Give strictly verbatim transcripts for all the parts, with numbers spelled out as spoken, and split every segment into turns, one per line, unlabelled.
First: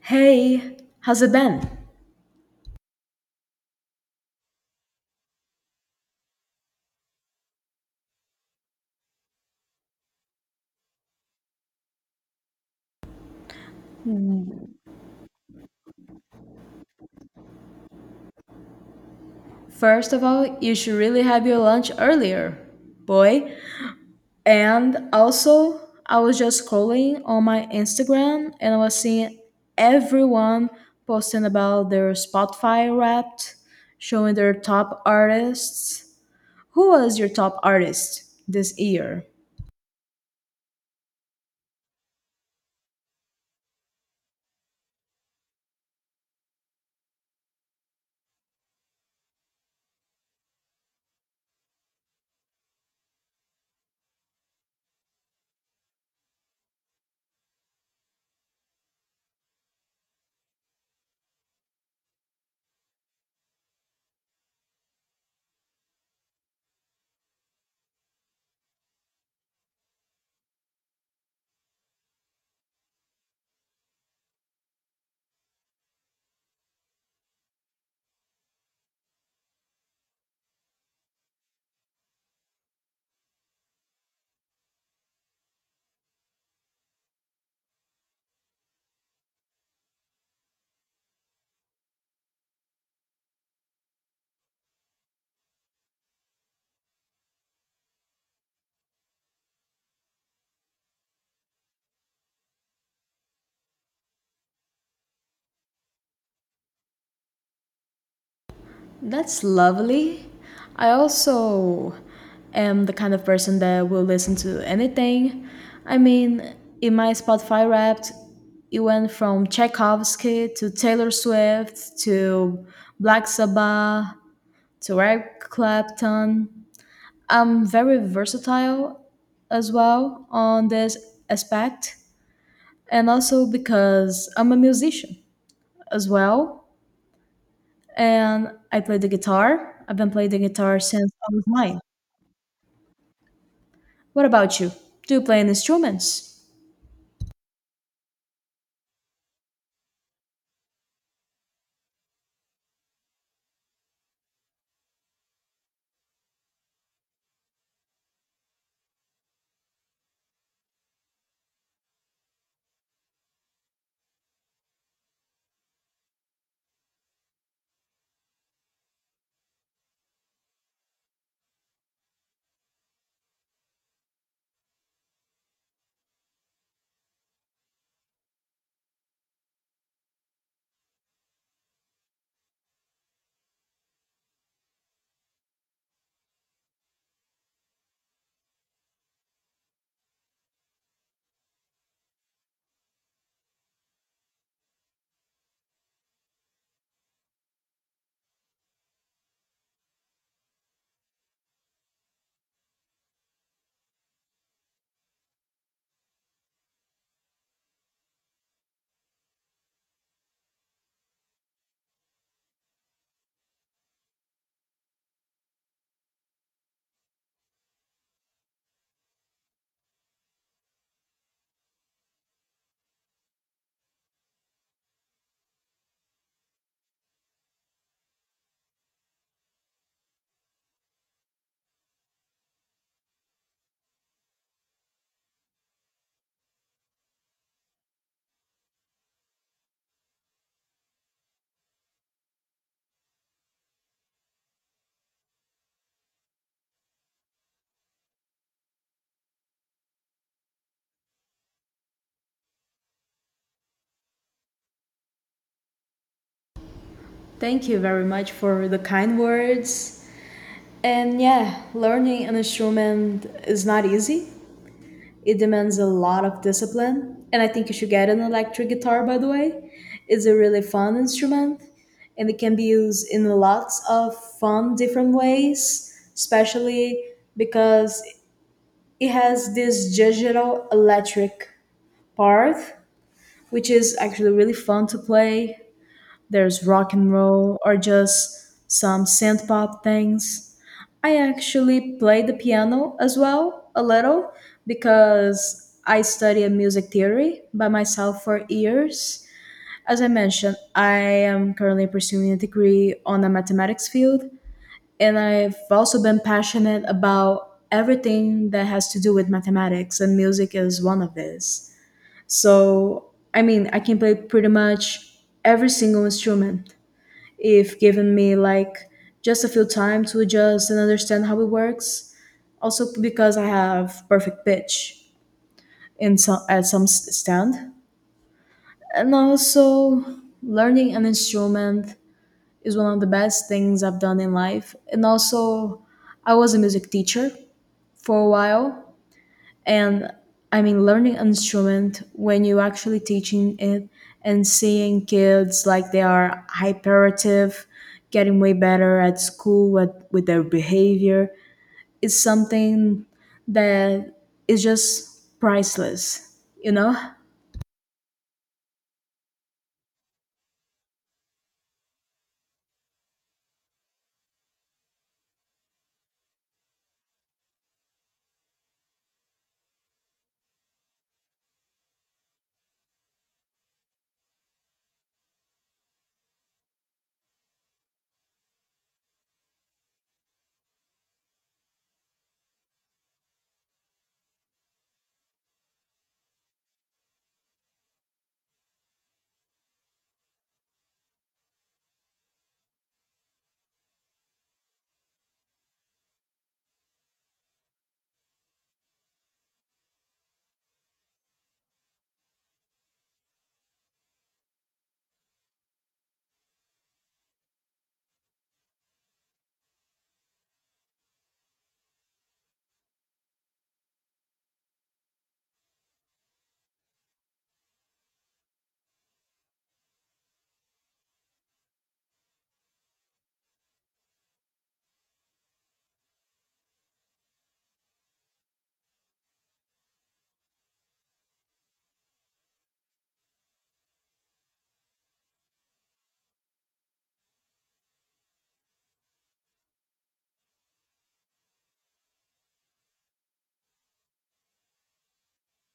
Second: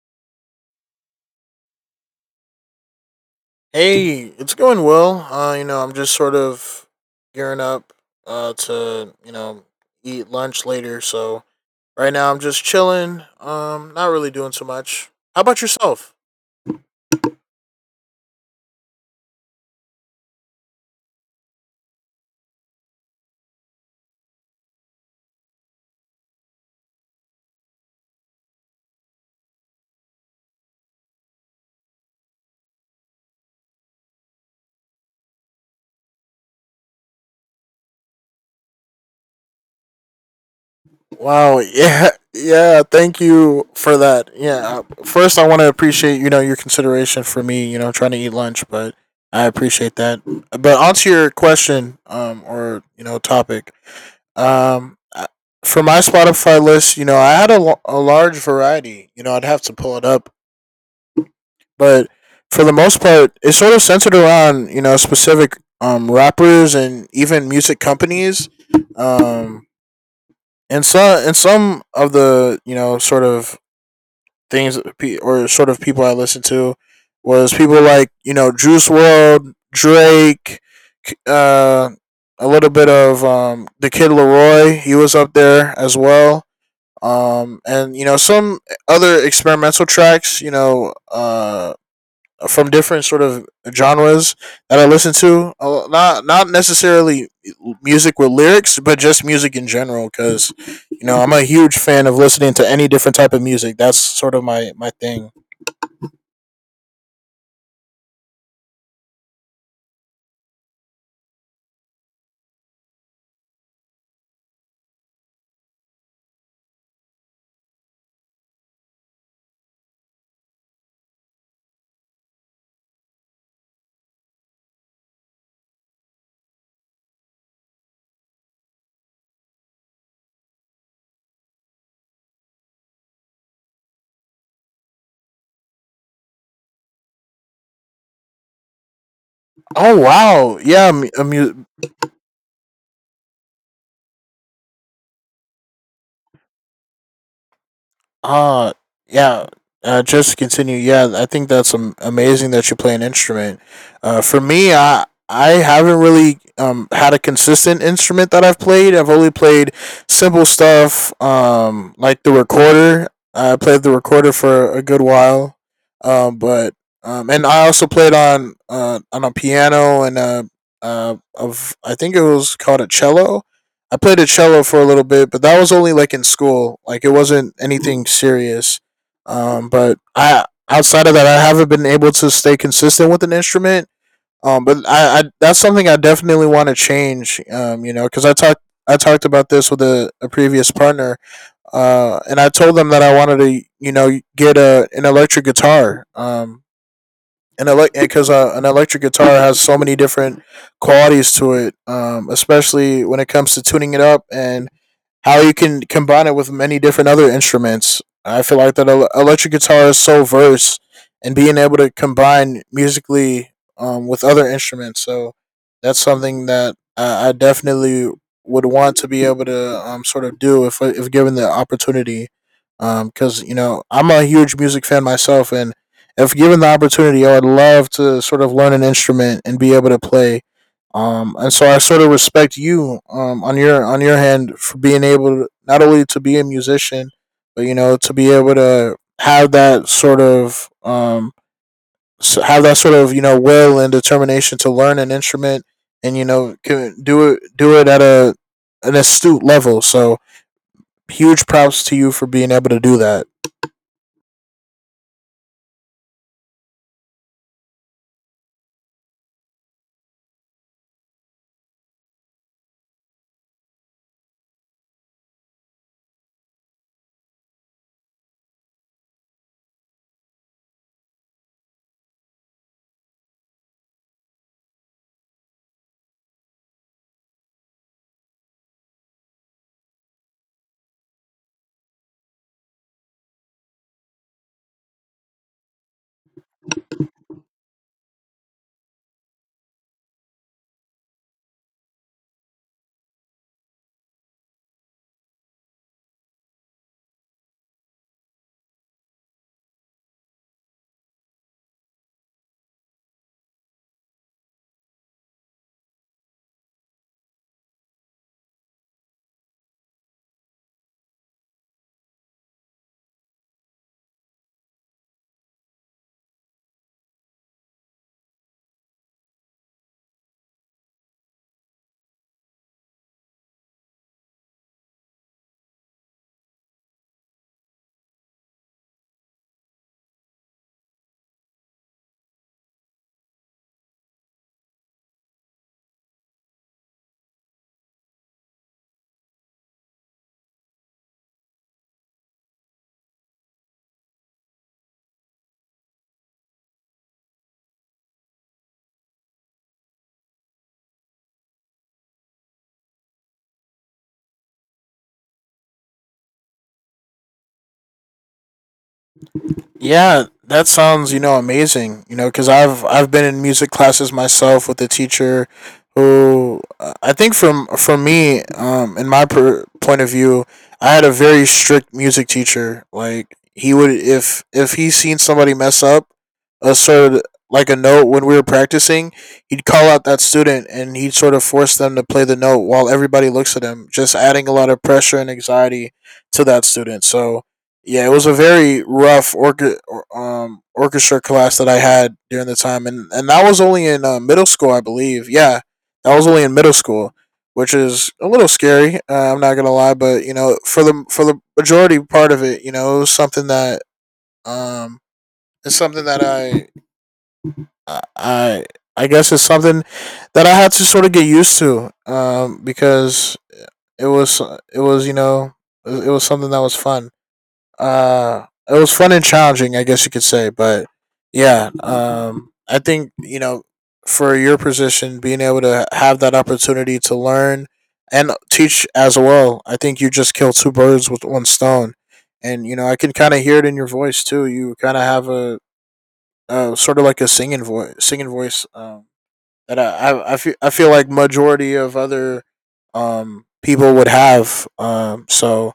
Hey, how's it been?
Hey, it's going well. Uh, you know, I'm just sort of gearing up uh to, you know, eat lunch later. So right now I'm just chilling. Um, not really doing too much. How about yourself?
First of all, you should really have your lunch earlier, boy. And also, I was just scrolling on my Instagram and I was seeing everyone posting about their Spotify wrapped, showing their top artists. Who was your top artist this year?
Wow, yeah. Yeah, thank you for that. Yeah. uh, First I want to appreciate, you know, your consideration for me, you know, trying to eat lunch, but I appreciate that. But onto your question um or, you know, topic. Um, I- for my Spotify list, you know, I had a, l- a large variety. You know, I'd have to pull it up, but for the most part, it's sort of centered around you know specific um rappers and even music companies. Um, and some and some of the you know sort of things that pe- or sort of people I listened to was people like you know Juice World, Drake, K- uh, a little bit of um the Kid Leroy. He was up there as well. Um, and you know some other experimental tracks, you know, uh, from different sort of genres that I listen to. Uh, Not not necessarily music with lyrics, but just music in general. Because you know I'm a huge fan of listening to any different type of music. That's sort of my my thing.
That's lovely. I also am the kind of person that will listen to anything. I mean, in my Spotify Wrapped, it went from Tchaikovsky to Taylor Swift to Black Sabbath to Eric Clapton. I'm very versatile as well on this aspect, and also because I'm a musician as well, and I play the guitar.
Oh
I've been playing the
wow,
guitar
yeah,
since I was
mu-
nine. What about you? Do you play any instruments?
Uh yeah. Uh, just to continue, yeah, I think that's am- amazing that you play an instrument. Uh, for me, I I haven't really um had a consistent instrument that I've played. I've only played simple stuff, um, like the recorder. I played the recorder for a good while, um, but um, and I also played on uh on a piano and a uh of I think it was called a cello. I played a cello for a little bit, but that was only like in school. Like it wasn't anything serious. Um, but I Outside of that, I haven't been able to stay consistent with an instrument. Um, but I, I That's something I definitely want to change. Um, you know, because I talked I talked about this with a, a previous partner. Uh, and I told them that I wanted to you know get a an electric guitar. Um, and elec because uh, An electric guitar has so many different qualities to it, um, especially when it comes to tuning it up and how you can combine it with many different other instruments. I feel like that el- electric guitar is so versed and being able to combine musically, um, with other instruments. So that's something that I, I definitely would want to be able to, um, sort of do if if given the opportunity. Because you know I'm a huge music fan myself, and if given the opportunity, I would love to sort of learn an instrument and be able to play. Um, and so I sort of respect you, um, on your on your hand for being able to not only to be a musician, but you know to be able to have that sort of, um, have that sort of you know will and determination to learn an instrument and you know can do it do it at a an astute level. So huge props to you for being able to do that.
Thank you very much for the kind words. And yeah, learning an instrument is not easy. It demands a lot of discipline. And I think you should get an electric guitar, by the way. It's a really fun instrument and it can be used in lots of fun, different ways, especially because it has this digital electric part, which is actually really fun to play. There's rock and roll or just some synth pop things. I actually play the piano as well a little because I studied music theory by myself for years. As I mentioned, I am currently pursuing a degree on the mathematics field, and I've also been passionate about everything that has to do with mathematics, and music is one of these. So, I mean, I can play pretty much every single instrument if given me like just a few time to adjust and understand how it works. Also because I have perfect pitch in some at some s- stand, and also learning an instrument is one of the best things I've done in life. And also, I was a music teacher for a while, and I mean learning instrument when you actually teaching it and seeing kids like they are hyperactive getting way better at school with, with their behavior is something that is just priceless, you know?
Yeah, that sounds you know amazing. You know, because I've I've been in music classes myself with a teacher who, uh, I think from for me, um, in my per- point of view, I had a very strict music teacher. Like he would, if if he seen somebody mess up a sort of like a note when we were practicing, he'd call out that student and he'd sort of force them to play the note while everybody looks at him, just adding a lot of pressure and anxiety to that student. So yeah, it was a very rough orca- um, orchestra class that I had during the time, and and that was only in, uh, middle school, I believe. Yeah, that was only in middle school, which is a little scary. Uh, I'm not gonna lie, but you know, for the for the majority part of it, you know, it was something that, um, it's something that I I. I I guess it's something that I had to sort of get used to, um, because it was it was you know it was something that was fun. Uh, it was fun and challenging, I guess you could say. But yeah, um, I think you know, for your position, being able to have that opportunity to learn and teach as well, I think you just killed two birds with one stone. And you know, I can kind of hear it in your voice too. You kind of have a, a sort of like a singing voice, singing voice, um, that I, I I feel I feel like majority of other, um people would have. Um, so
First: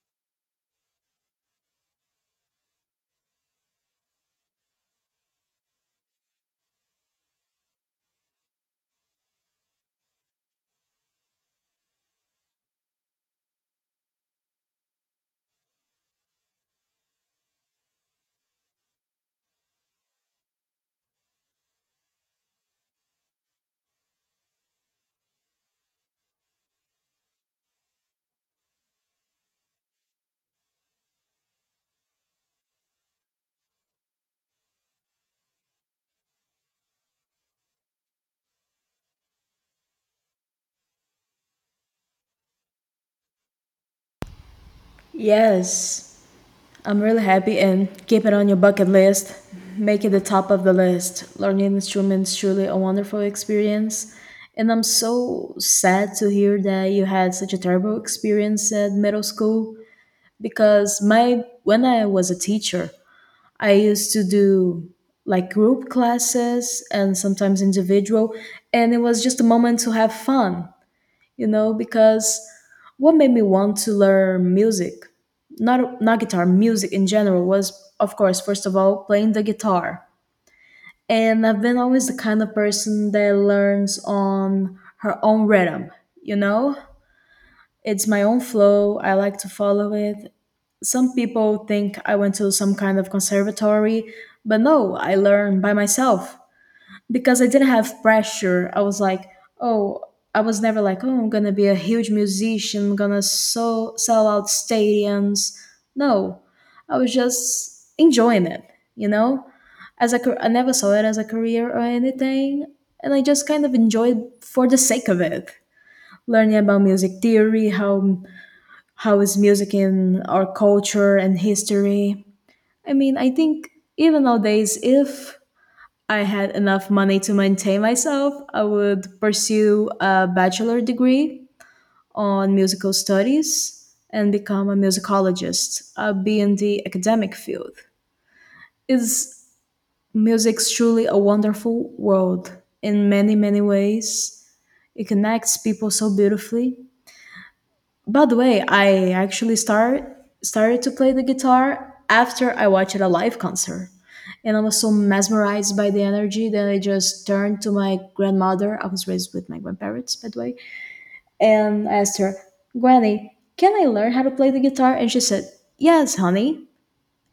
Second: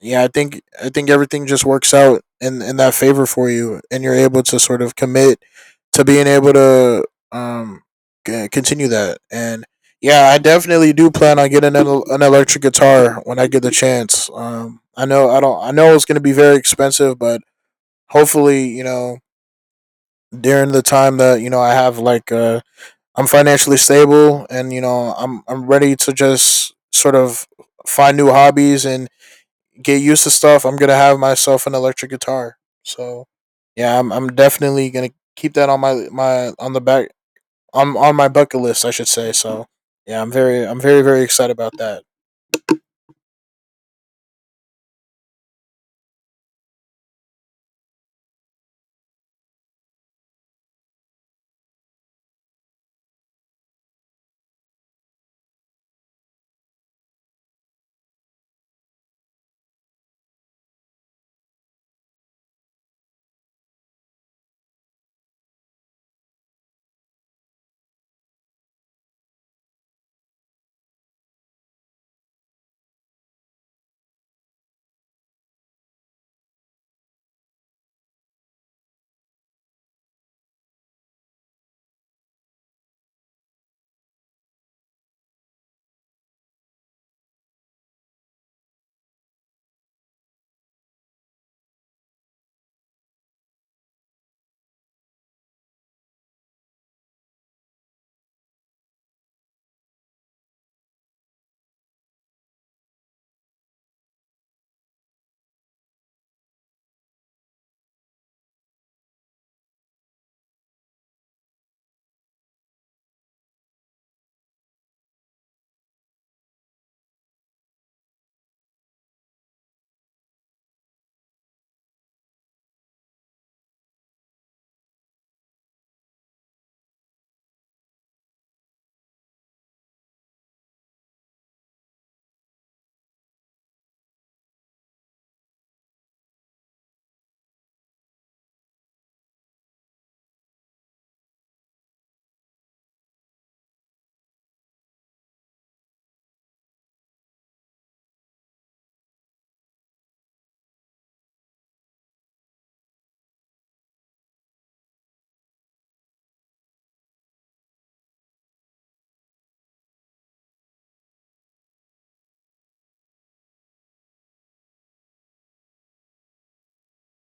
yeah, i think i think everything just works out in in that favor for you and you're able to sort of commit to being able to, um c- continue that. And yeah, I definitely do plan on getting an, el- an electric guitar when I get the chance. Um, I know I don't I know it's going to be very expensive, but hopefully you know during the time that you know I have, like, uh I'm financially stable and you know i'm i'm ready to just sort of find new hobbies and get used to stuff. I'm gonna have myself an electric guitar. So yeah, I'm I'm definitely gonna keep that on my my on the back on on my bucket list, I should say. So yeah, I'm very I'm very very excited about that.
Yes, I'm really happy and keep it on your bucket list. Make it the top of the list. Learning instruments truly a wonderful experience. And I'm so sad to hear that you had such a terrible experience at middle school because my when I was a teacher, I used to do like group classes and sometimes individual and it was just a moment to have fun, you know, because what made me want to learn music, not not guitar, music in general was of course first of all playing the guitar. And I've been always the kind of person that learns on her own rhythm, you know? It's my own flow, I like to follow it. Some people think I went to some kind of conservatory, but no, I learned by myself because I didn't have pressure. I was like, oh, I was never like, oh, I'm gonna be a huge musician, I'm gonna so sell out stadiums. No, I was just enjoying it, you know. As a, car- I never saw it as a career or anything, and I just kind of enjoyed for the sake of it, learning about music theory, how how is music in our culture and history. I mean, I think even nowadays, if I had enough money to maintain myself, I would pursue a bachelor degree on musical studies and become a musicologist. I'd be in the academic field. Is music's truly a wonderful world in many, many ways. It connects people so beautifully. By the way, I actually start started to play the guitar after I watched a live concert. And I was so mesmerized by the energy that I just turned to my grandmother. I was raised with my grandparents, by the way. And I asked her, "Granny, can I learn how to play the guitar?" And she said, "Yes, honey."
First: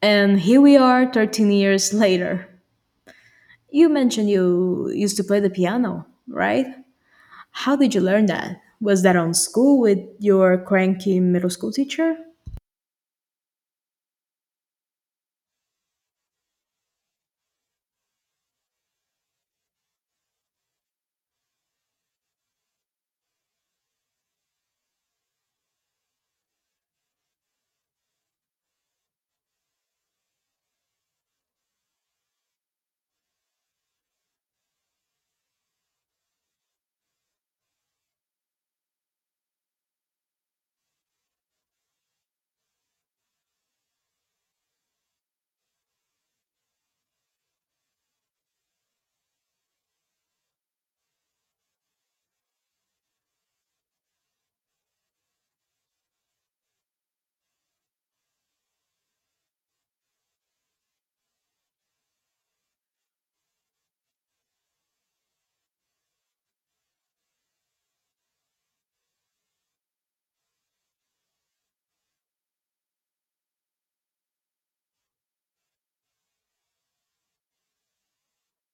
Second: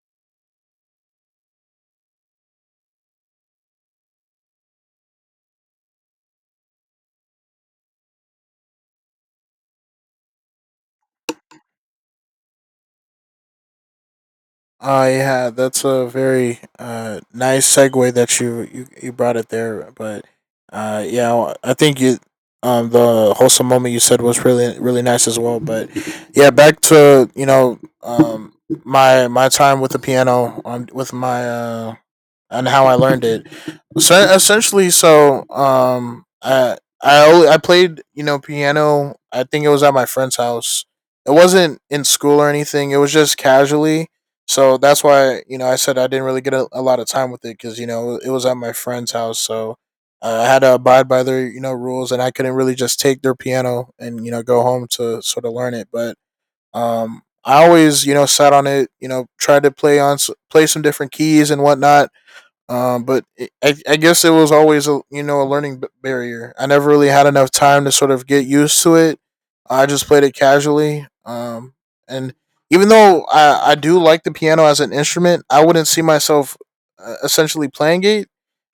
And here we are thirteen years later. You mentioned you used to play the piano, right? How did you learn that? Was that on school with your cranky middle school teacher?
Uh yeah, that's a very uh nice segue that you you, you brought it there. But uh yeah, well, I think you, um the wholesome moment you said was really really nice as well. But yeah, back to you know, um my my time with the piano on with my, uh and how I learned it. So essentially, so um, I I only I played you know piano. I think it was at my friend's house. It wasn't in school or anything. It was just casually. So that's why you know I said I didn't really get a, a lot of time with it because you know it was at my friend's house. So, uh, I had to abide by their you know rules, and I couldn't really just take their piano and you know go home to sort of learn it. But um, I always you know sat on it, you know tried to play on play some different keys and whatnot, um, but it, I, I guess it was always a you know a learning b- barrier. I never really had enough time to sort of get used to it. I just played it casually. Um, and even though I I do like the piano as an instrument, I wouldn't see myself, uh, essentially playing it.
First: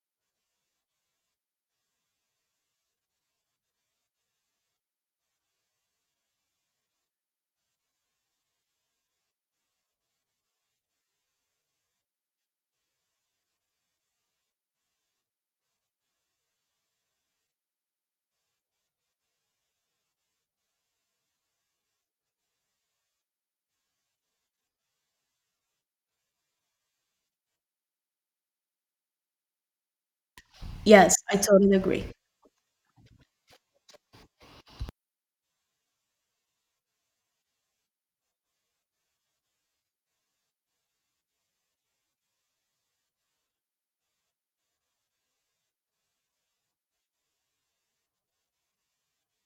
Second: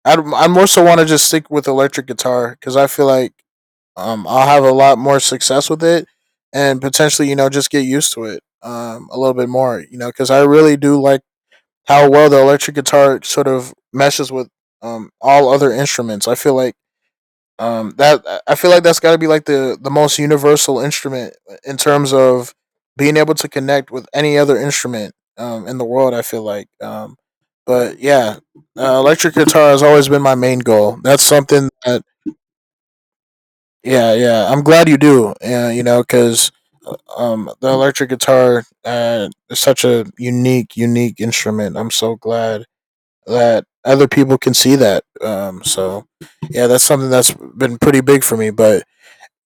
I'd, I more so want to just stick with electric guitar because I feel like, um I'll have a lot more success with it and potentially you know just get used to it um a little bit more you know because I really do like how well the electric guitar sort of meshes with, um all other instruments. I feel like, um that I feel like that's got to be like the the most universal instrument in terms of being able to connect with any other instrument, um, in the world. I feel like um But yeah, uh, electric guitar has always been my main goal.
Yes,
That's
I
something
totally
that
agree.
yeah, yeah, I'm glad you do. Yeah, you know because, um the electric guitar, uh, is such a unique unique instrument. I'm so glad that other people can see that. Um, so yeah, that's something that's been pretty big for me. But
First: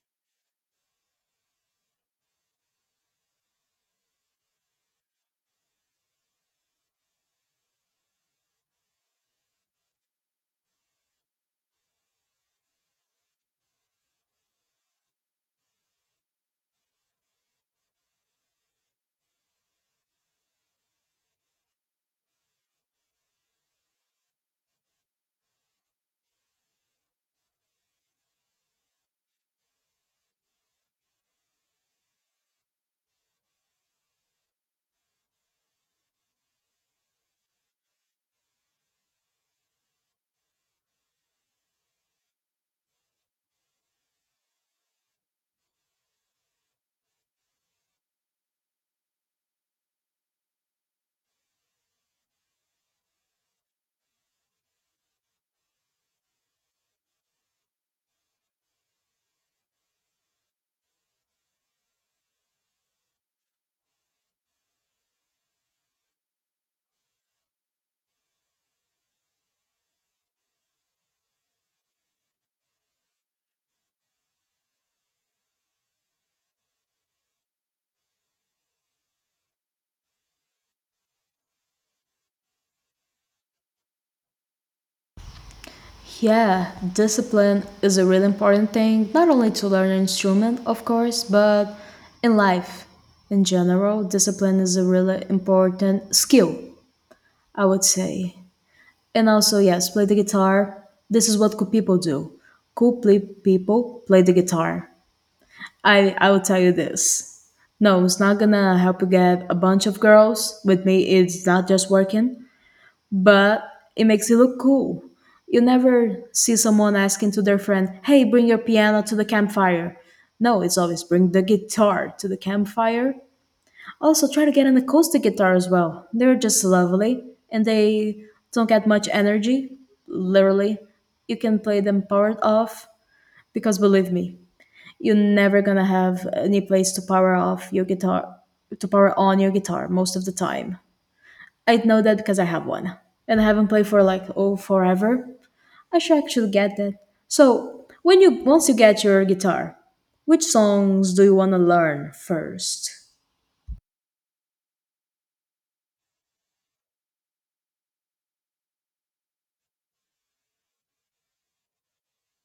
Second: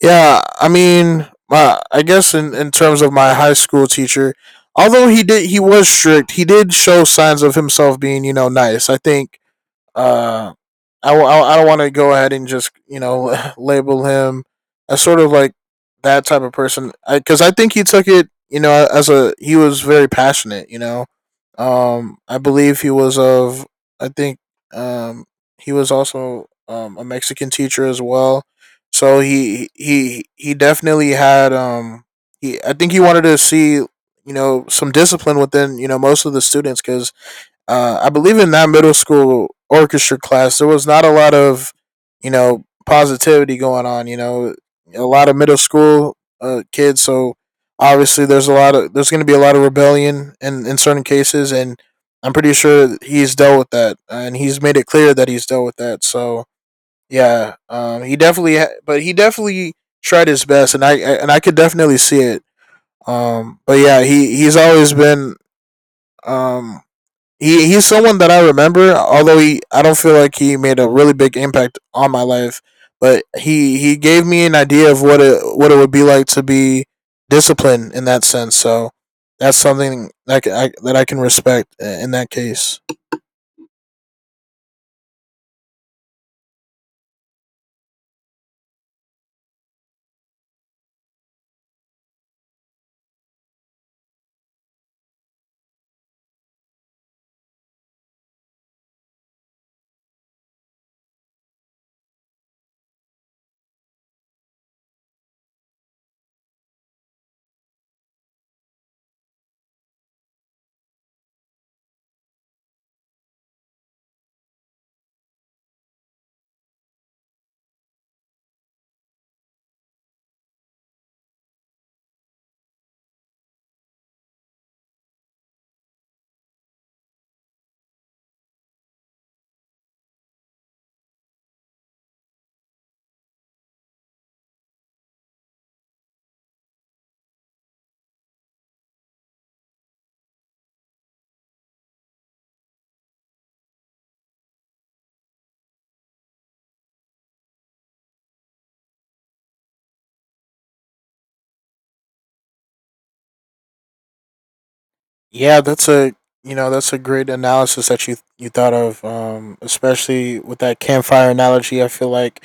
yeah, I mean, my, I guess in, in terms of my high school teacher, although he did he was strict, he did show signs of himself being you know nice. I think, uh, I, w- I don't want to go ahead and just you know label him as sort of like that type of person because I, I think he took it you know as a he was very passionate you know, um I believe he was of, I think um he was also, um a Mexican teacher as well. So he he he definitely had, um he I think he wanted to see you know some discipline within you know most of the students because, uh, I believe in that middle school orchestra class, there was not a lot of, you know, positivity going on. You know, a lot of middle school uh, kids, so obviously there's a lot of there's going to be a lot of rebellion in in certain cases, and I'm pretty sure he's dealt with that, and he's made it clear that he's dealt with that. So yeah, um, he definitely, ha- but he definitely tried his best, and I and I could definitely see it. Um, but yeah, he he's always been um he he's someone that I remember, although he I don't feel like he made a really big impact on my life, but he he gave me an idea of what it what it would be like to be disciplined in that sense. So that's something that I, that I can respect uh, in that case.
Yeah, discipline is a really important thing, not only to learn an instrument, of course, but in life in general. Discipline is a really important skill, I would say. And also, yes, play the guitar. This is what cool people do. Cool play people play the guitar. I, I will tell you this. No, it's not gonna help you get a bunch of girls. With me, it's not just working. But it makes it look cool. You never see someone asking to their friend, "Hey, bring your piano to the campfire." No, it's always bring the guitar to the campfire. Also, try to get an acoustic guitar as well. They're just lovely and they don't get much energy. Literally, you can play them powered off because believe me, you're never gonna have any place to power off your guitar to power on your guitar most of the time. I know that because I have one and I haven't played for like oh forever. I should actually get that. So when you once you get your guitar, which songs do you want to learn first?
Yeah, that's a you know that's a great analysis that you you thought of, um, especially with that campfire analogy. I feel like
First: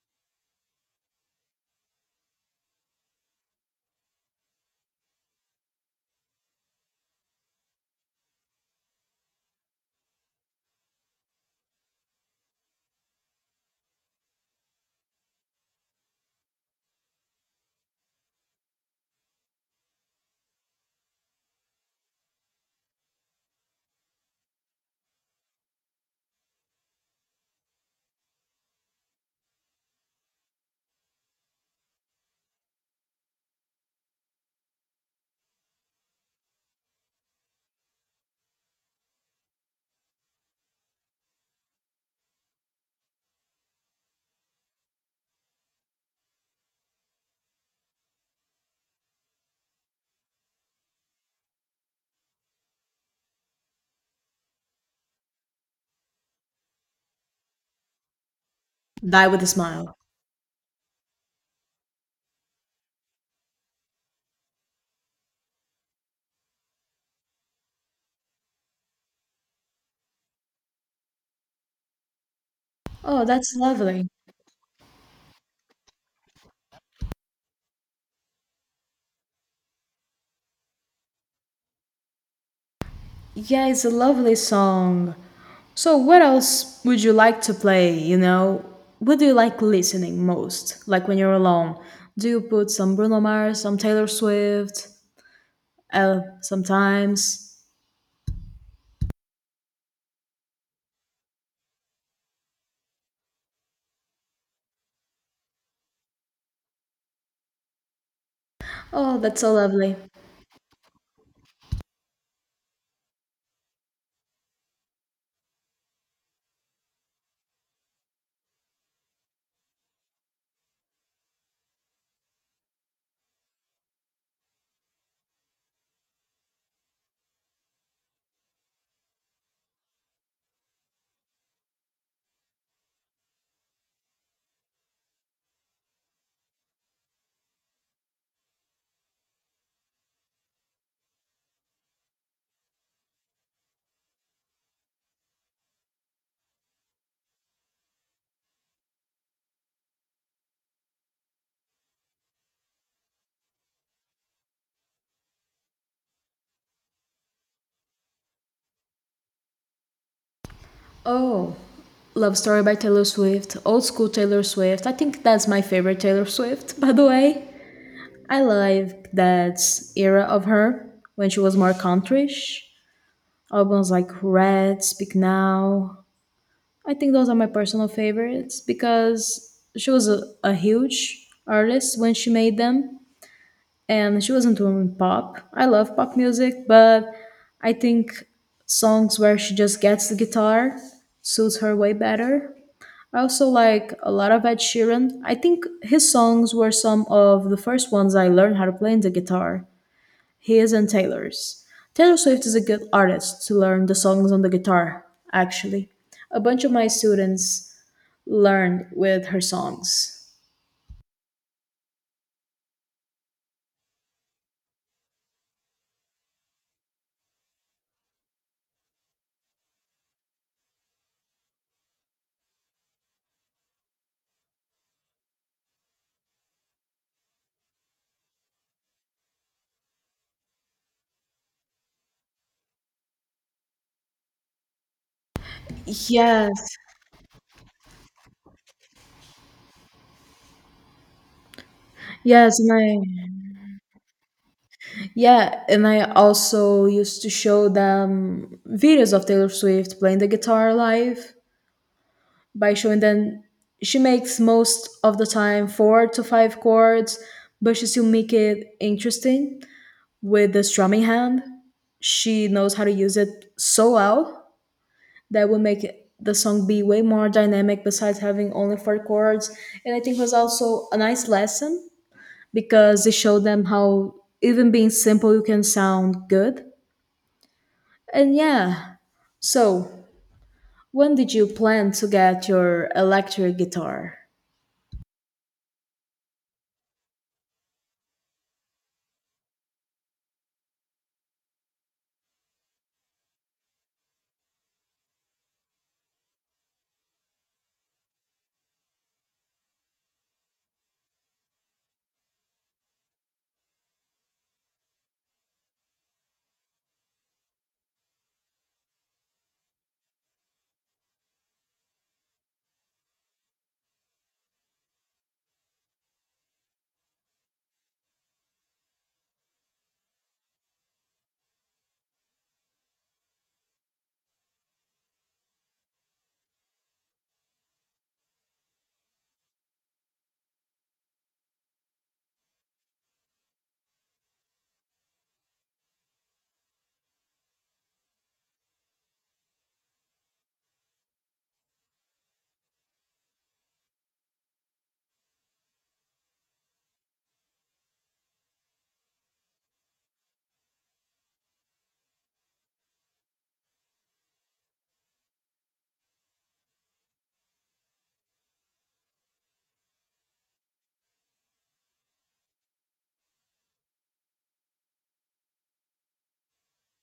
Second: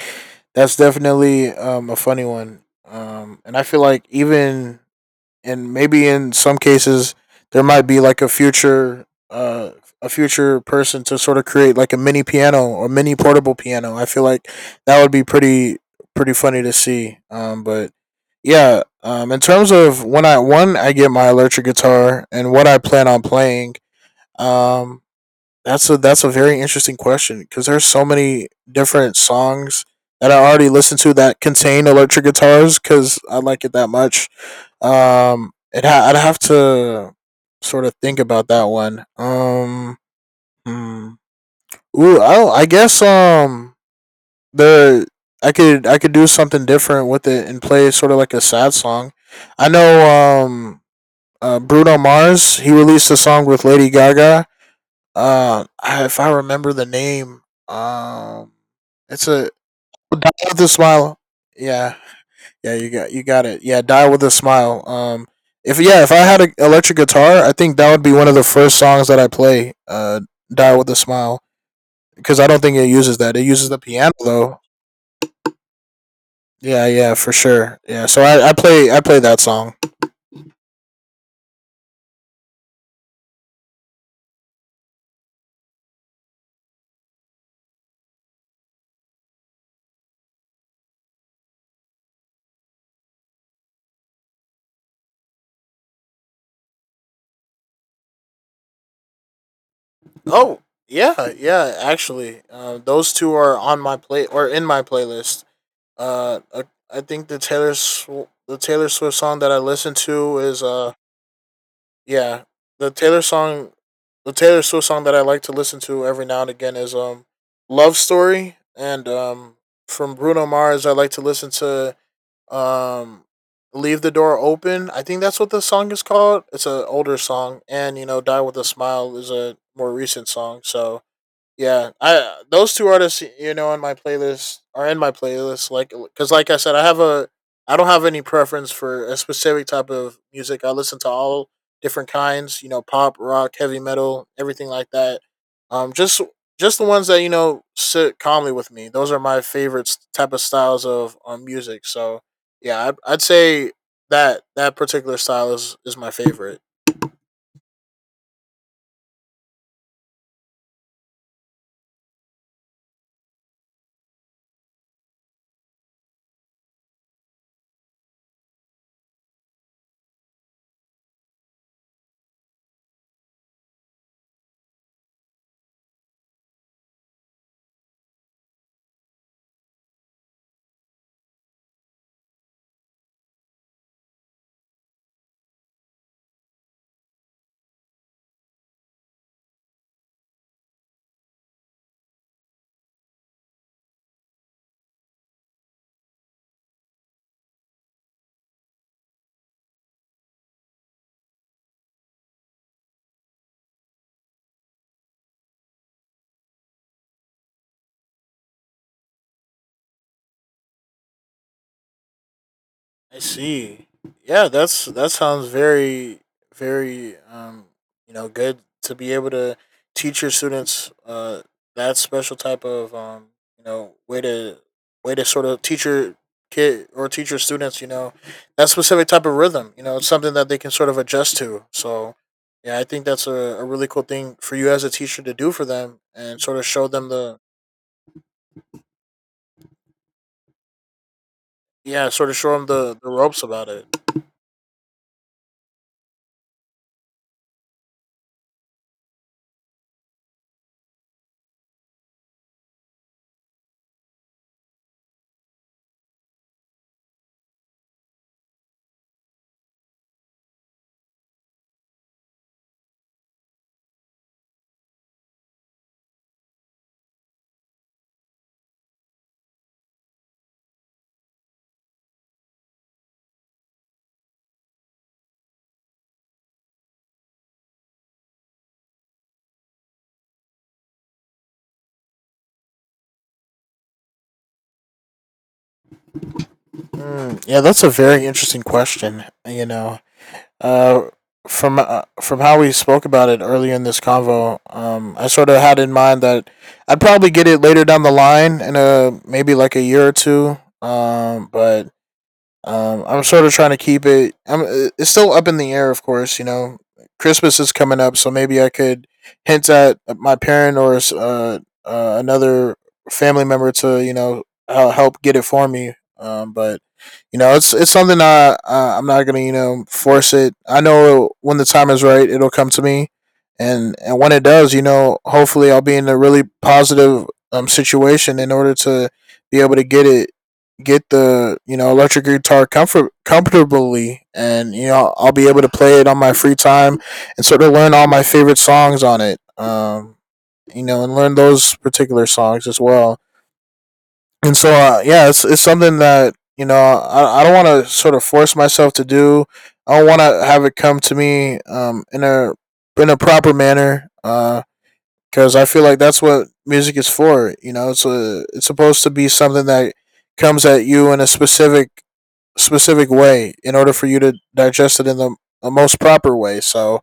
that's definitely um, a funny one, um, and I feel like even and maybe in some cases there might be like a future uh, a future person to sort of create like a mini piano or mini portable piano. I feel like that would be pretty pretty funny to see. Um, but yeah, um, in terms of when I when I get my electric guitar and what I plan on playing, um, that's a that's a very interesting question because there's so many different songs that I already listened to that contain electric guitars because I like it that much. Um, it ha- I'd have to sort of think about that one. Um, hmm. ooh, I I guess um the I could I could do something different with it and play sort of like a sad song. I know um uh, Bruno Mars, he released a song with Lady Gaga. Um, I, if I remember the name, um, it's
Die with a
a
smile.
die with a smile. Yeah, yeah, you got you got it. Yeah, die with a smile. Um, if yeah, if I had an electric guitar, I think that would be one of the first songs that I play. Uh, die with a smile, because I don't think it uses
Oh,
that. It
that's
uses the
lovely.
piano though. Yeah, yeah, for sure. Yeah, so I, I play I play that song.
Yeah, it's a lovely song. So what else would you like to play, you know? What do you like listening most? Like when you're alone? Do you put some Bruno Mars, some Taylor Swift? Uh, sometimes.
Oh yeah, yeah. Actually, uh, those two are on my play or in my playlist. Uh, I, I think the Taylor Sw- the Taylor Swift
Oh,
song
that's
that
so
I listen
lovely.
to is uh Yeah, the Taylor song, the Taylor Swift song that I like to listen to every now and again is um "Love Story," and um from Bruno Mars, I like to listen to um "Leave the Door Open." I think that's what the song is called. It's an older song, and you know, "Die with a Smile" is a more recent song. So yeah, I those two artists, you know, in my playlist are in my playlist. Like, because like I said, I have a, I don't have any preference for a specific type of music. I listen to all different kinds, you know, pop, rock, heavy metal, everything like that. Um, just just the ones that you know sit calmly with me. Those are my favorite type of styles of um, music. So yeah, I'd, I'd say that that particular style is is my favorite.
Oh, Love Story by Taylor Swift, Old School Taylor Swift. I think that's my favorite Taylor Swift, by the way. I like that era of her when she was more countryish. Albums like Red, Speak Now. I think those are my personal favorites because she was a, a huge artist when she made them and she wasn't doing pop. I love pop music, but I think songs where she just gets the guitar suits her way better. I also like a lot of Ed Sheeran. I think his songs were some of the first ones I learned how to play the guitar. His and Taylor's. Taylor Swift is a good artist to learn the songs on the guitar, actually. A bunch of my students learned with her songs.
I see. Yeah, that's that sounds very very um you know good to be able to teach your students uh that special type of um you know way to way to sort of teach your kid or teach your students, you know, that specific type of rhythm. You know, it's something that they can sort of adjust to. So yeah, I think that's a, a really cool thing for you as a teacher to do for them and sort of
Yes.
show them the yeah sort of show
Yes,
them
and
the, the
I
ropes about it.
yeah, and I also used to show them videos of Taylor Swift playing the guitar live. By showing them she makes most of the time four to five chords, but she still make it interesting with the strumming hand. She knows how to use it so well that will make the song be way more dynamic besides having only four chords. And I think it was also a nice lesson because it showed them how even being simple you can sound good. And yeah, so when did you plan to get your electric guitar?
Mm, yeah, that's a very interesting question. You know, Uh, from uh, from how we spoke about it earlier in this convo, um, I sort of had in mind that I'd probably get it later down the line in a maybe like a year or two. Um, but um, I'm sort of trying to keep it. I'm, uh, it's still up in the air, of course. You know, Christmas is coming up, so maybe I could hint at uh, my parent or uh, uh, another family member to you know uh, help get it for me. Um, but you know, it's it's something I uh, I'm not gonna you know force it. I know when the time is right, it'll come to me, and and when it does, you know, hopefully I'll be in a really positive um situation in order to be able to get it get the you know electric guitar comfort comfortably, and you know I'll be able to play it on my free time and sort of learn all my favorite songs on it. Um, you know, and learn those particular songs as well. And so, uh, yeah, it's it's something that you know I I don't want to sort of force myself to do. I don't want to have it come to me um, in a in a proper manner. Uh, because uh, I feel like that's what music is for. You know, it's a, it's supposed to be something that comes at you in a specific specific way in order for you to digest it in the, the most proper way. So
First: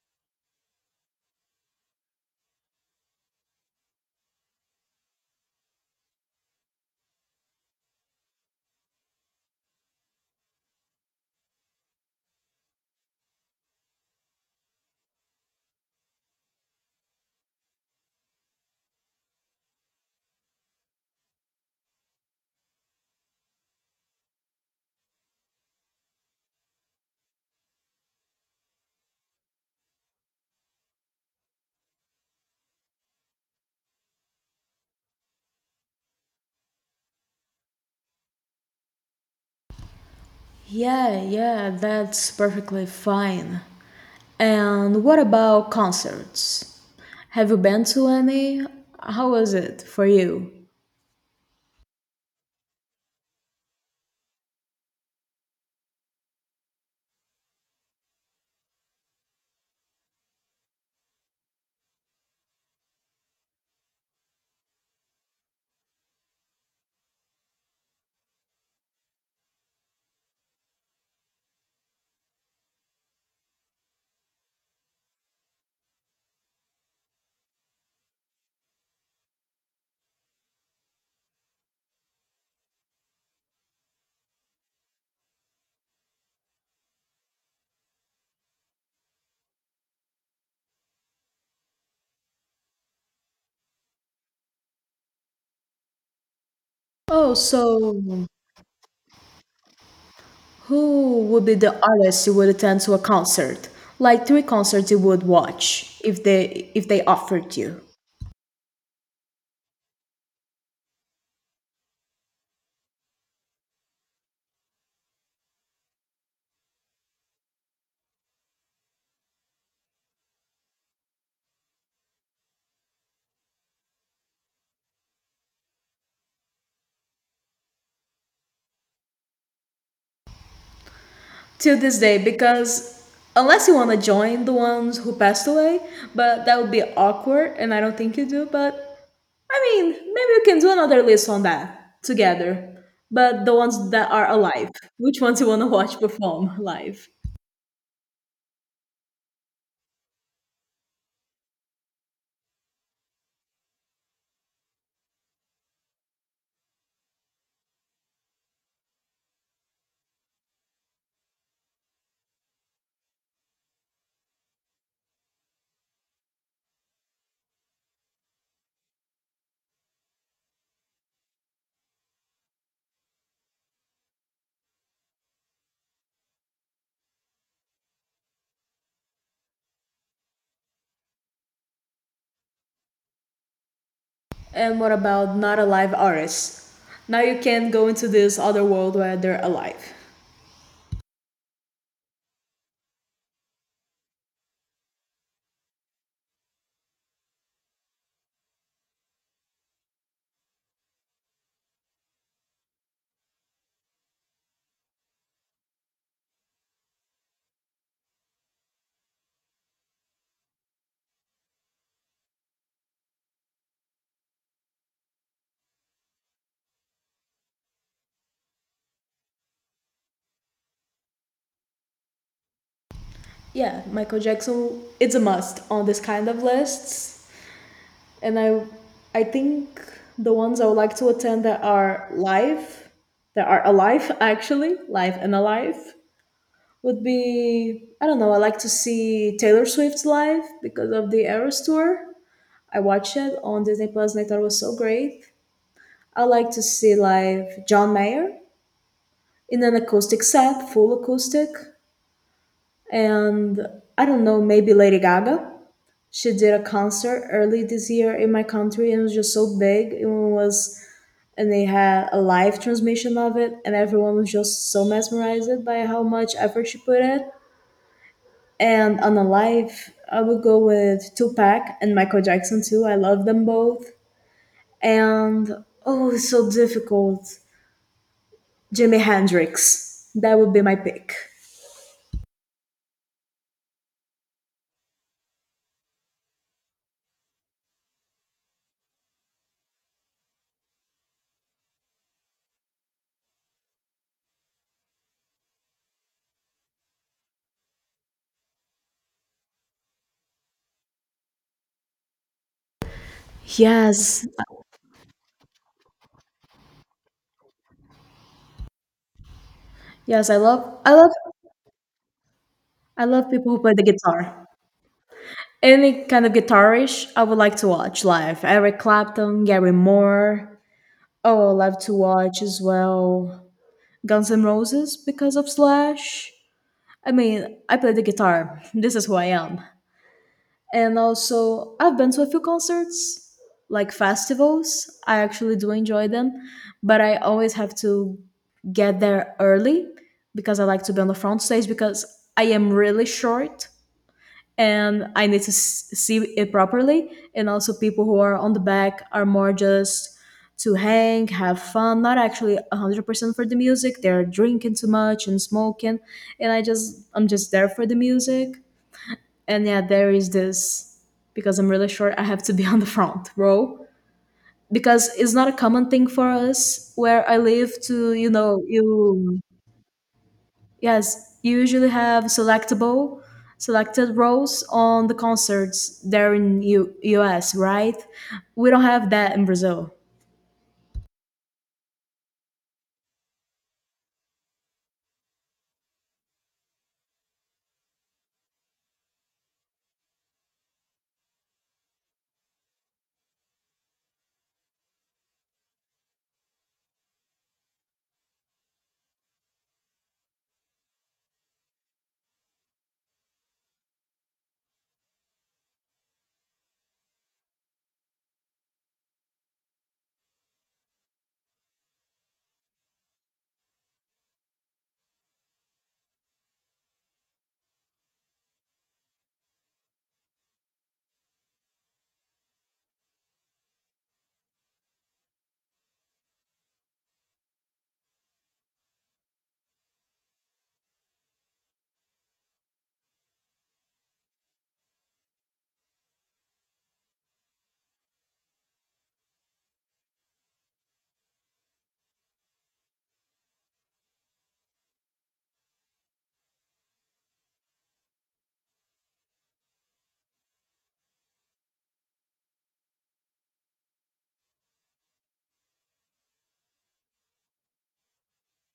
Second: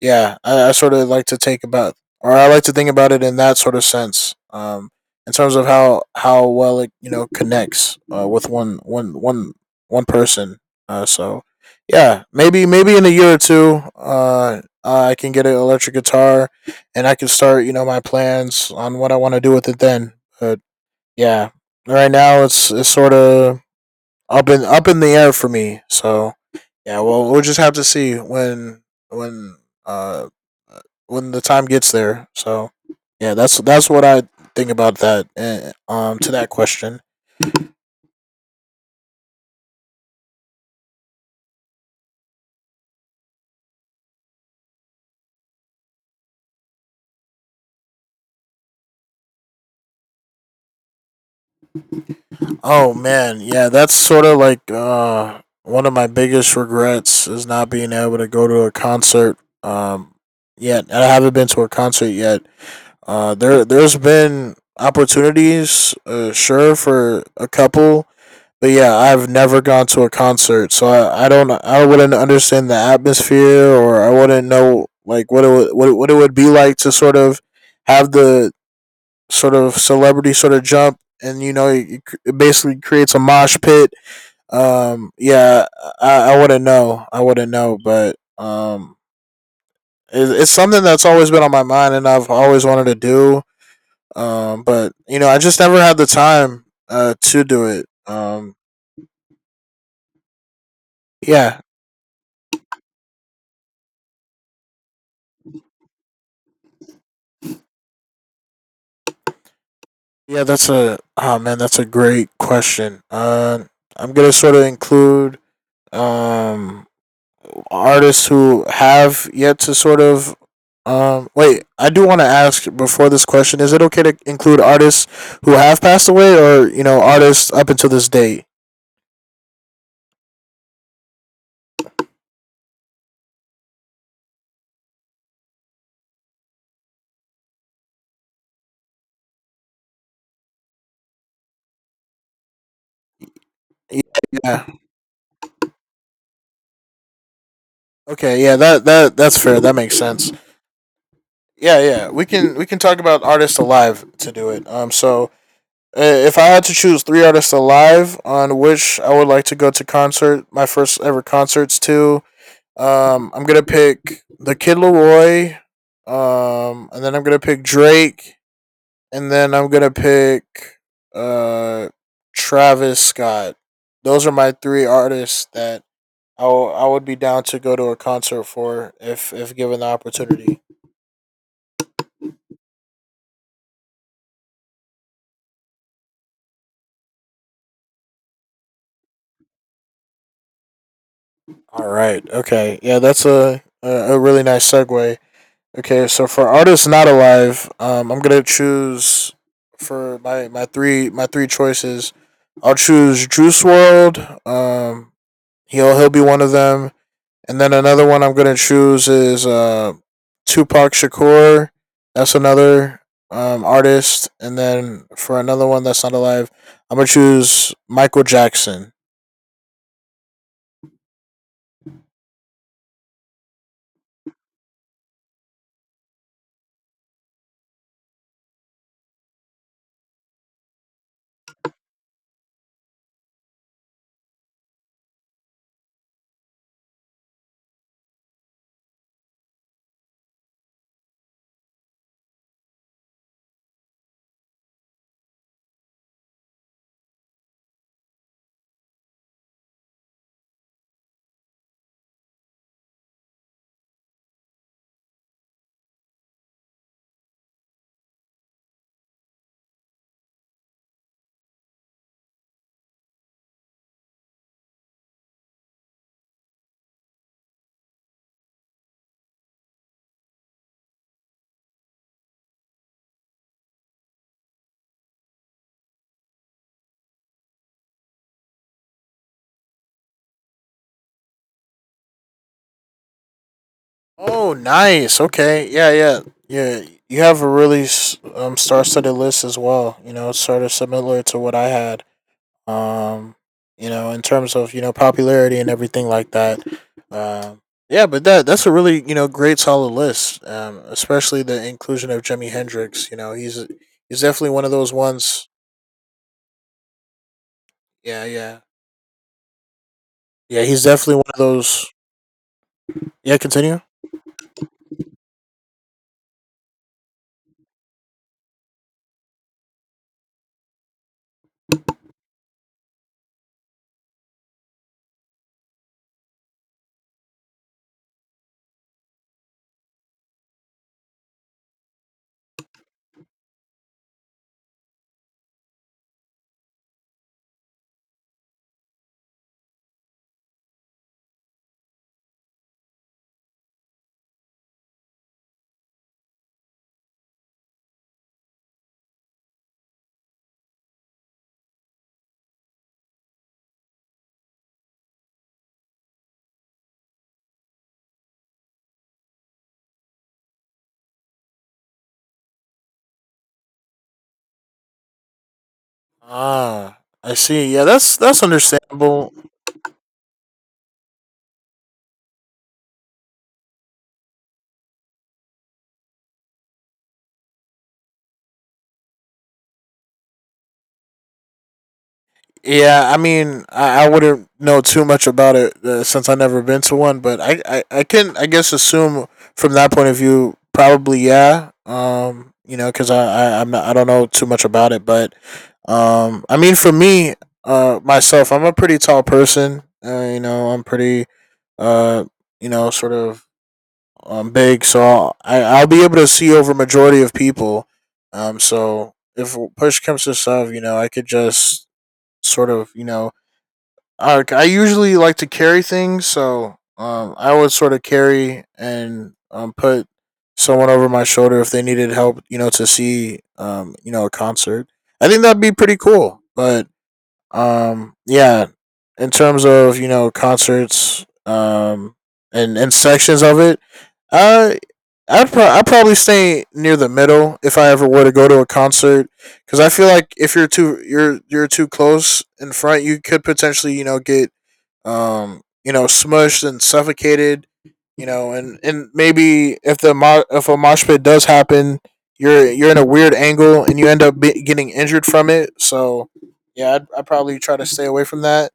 yeah, I, I sort of like to take about or I like to think about it in that sort of sense. Um, in terms of how how well it you know connects uh, with one one one one person. Uh, so yeah, maybe maybe in a year or two, uh, I can get an electric guitar, and I can start you know my plans on what I want to do with it then. But yeah, right now it's it's sort of up in up in the air for me. So yeah, well, we'll just have to see when when uh when the time gets there. So yeah, that's that's what I think about that. Eh, Um, to that question.
Yeah, yeah, that's perfectly fine. And what about concerts? Have you been to any? How was it for you?
Oh man, yeah, that's sort of like uh one of my biggest regrets is not being able to go to a concert. Um, yet I haven't been to a concert yet. Uh, there there's been opportunities, uh, sure, for a couple. But yeah, I've never gone to a concert, so I, I don't, I wouldn't understand the atmosphere, or I wouldn't know like what it would, what it, what it would be like to sort of have the sort of celebrity sort of jump, and you know it, it basically creates a mosh pit. Um, yeah, I, I wouldn't know, I wouldn't know, but um, it, it's something that's always been on my mind, and I've always wanted to do. Um, but you know, I just never had the time uh
Oh,
to do it.
so
Um,
who would be
yeah,
the artist you would attend to a concert? Like three concerts you would watch if they if they offered you.
yeah, that's a oh man, that's a great question. Uh, I'm gonna sort of include um artists who have yet to sort of um wait, I do want to ask before this question, is it okay to include artists who have passed away or, you know, artists up until this day?
Till this day, because unless you want to join the ones who passed away, but that would be awkward, and I don't think you do. But I mean, maybe we can do another list on that together. But the ones
Yeah.
that are alive.
Yeah.
Which ones you want to watch perform live?
Okay, yeah, that that that's fair. That makes sense. Yeah, yeah. We can we can talk about artists alive to do it. Um, so uh, if I had to choose three artists alive on which I would like to go to concert, my first ever concerts to, um, I'm gonna pick the Kid Laroi, um, and then I'm gonna pick Drake, and then I'm gonna pick uh Travis Scott. Those are my three artists that I w- I would be down to go to a concert for if if given the opportunity.
And what about not alive artists? Now you can go into this other world where they're alive.
All right. Okay. Yeah, that's a a, a really nice segue. Okay, so for artists not alive, um, I'm gonna choose for my, my three my three choices. I'll choose Juice World. Um, he'll he'll be one of them, and then another one I'm gonna choose is uh, Tupac Shakur. That's another um, artist, and then for another one that's not alive, I'm gonna choose Michael Jackson.
Yeah, Michael Jackson it's a must on this kind of lists. And I I think the ones I would like to attend that are live, that are alive actually, live and alive, would be I don't know. I like to see Taylor Swift live because of the Eras tour. I watched it on Disney Plus and I thought it was so great. I like to see live John Mayer in an acoustic set, full acoustic, and I don't know, maybe Lady Gaga. She did a concert early this year in my country and it was just so big. It was and they had a live transmission of it and everyone was just so mesmerized by how much effort she put in. And on a live, I would go with Tupac and Michael Jackson too. I love them both. And oh, it's so difficult. Jimi Hendrix. That would be my pick.
Oh, nice. Okay. Yeah, yeah, yeah. You have a really s- um star-studded list as well. You know, it's sort of similar to what I had. Um, you know, in terms of you know popularity and everything like that. Um, yeah, but that that's a really you know great solid list. Um, especially the inclusion of Jimi Hendrix. You know, he's he's
Yes,
definitely one of those ones. Yeah, yeah,
yes, I
yeah.
love,
He's
I love,
definitely one of those.
I love
Yeah,
people who play
continue.
the guitar. Any kind of guitarish, I would like to watch live. Eric Clapton, Gary Moore. Oh, I love to watch as well. Guns N' Roses because of Slash. I mean, I play the guitar. This is who I am. And also I've been to a few concerts, like festivals. I actually do enjoy them, but I always have to get there early because I like to be on the front stage because I am really short and I need to s- see it properly. And also, people who are on the back are more just to hang, have fun, not actually one hundred percent for the music. They're drinking too much and smoking, and I just I'm just there for the music. And yeah, there is this because I'm really sure I have to be on the front row because it's not a common thing for us
Ah,
where
I
I live
see. Yeah,
to,
that's
you
that's
know,
understandable.
you yes, you usually have selectable selected roles on the concerts there in U- US, right? We don't have that in Brazil.
Yeah, I mean, I, I wouldn't know too much about it uh, since I never been to one, but I, I, I can I guess assume from that point of view, probably yeah. Um, you know, because I, I I'm not, I don't know too much about it, but um, I mean, for me, uh, myself, I'm a pretty tall person. Uh, you know, I'm pretty uh, you know, sort of um big, so I'll, I I'll be able to see over majority of people. Um, so if push comes to shove, you know, I could just sort of you know uh, I usually like to carry things, so um, I would sort of carry and um, put someone over my shoulder if they needed help, you know, to see, um, you know, a concert. I think that'd be pretty cool. But um, yeah, in terms of you know concerts um, and and sections of it, uh, I'd pro- I'd probably stay near the middle if I ever were to go to a concert, because I feel like if you're too you're you're too close in front, you could potentially you know get um you know smushed and suffocated, you know, and and maybe if the mo- if a mosh pit does happen, you're you're in a weird angle and you end up be- getting injured from it. So yeah, I'd, I'd probably try to stay away from that.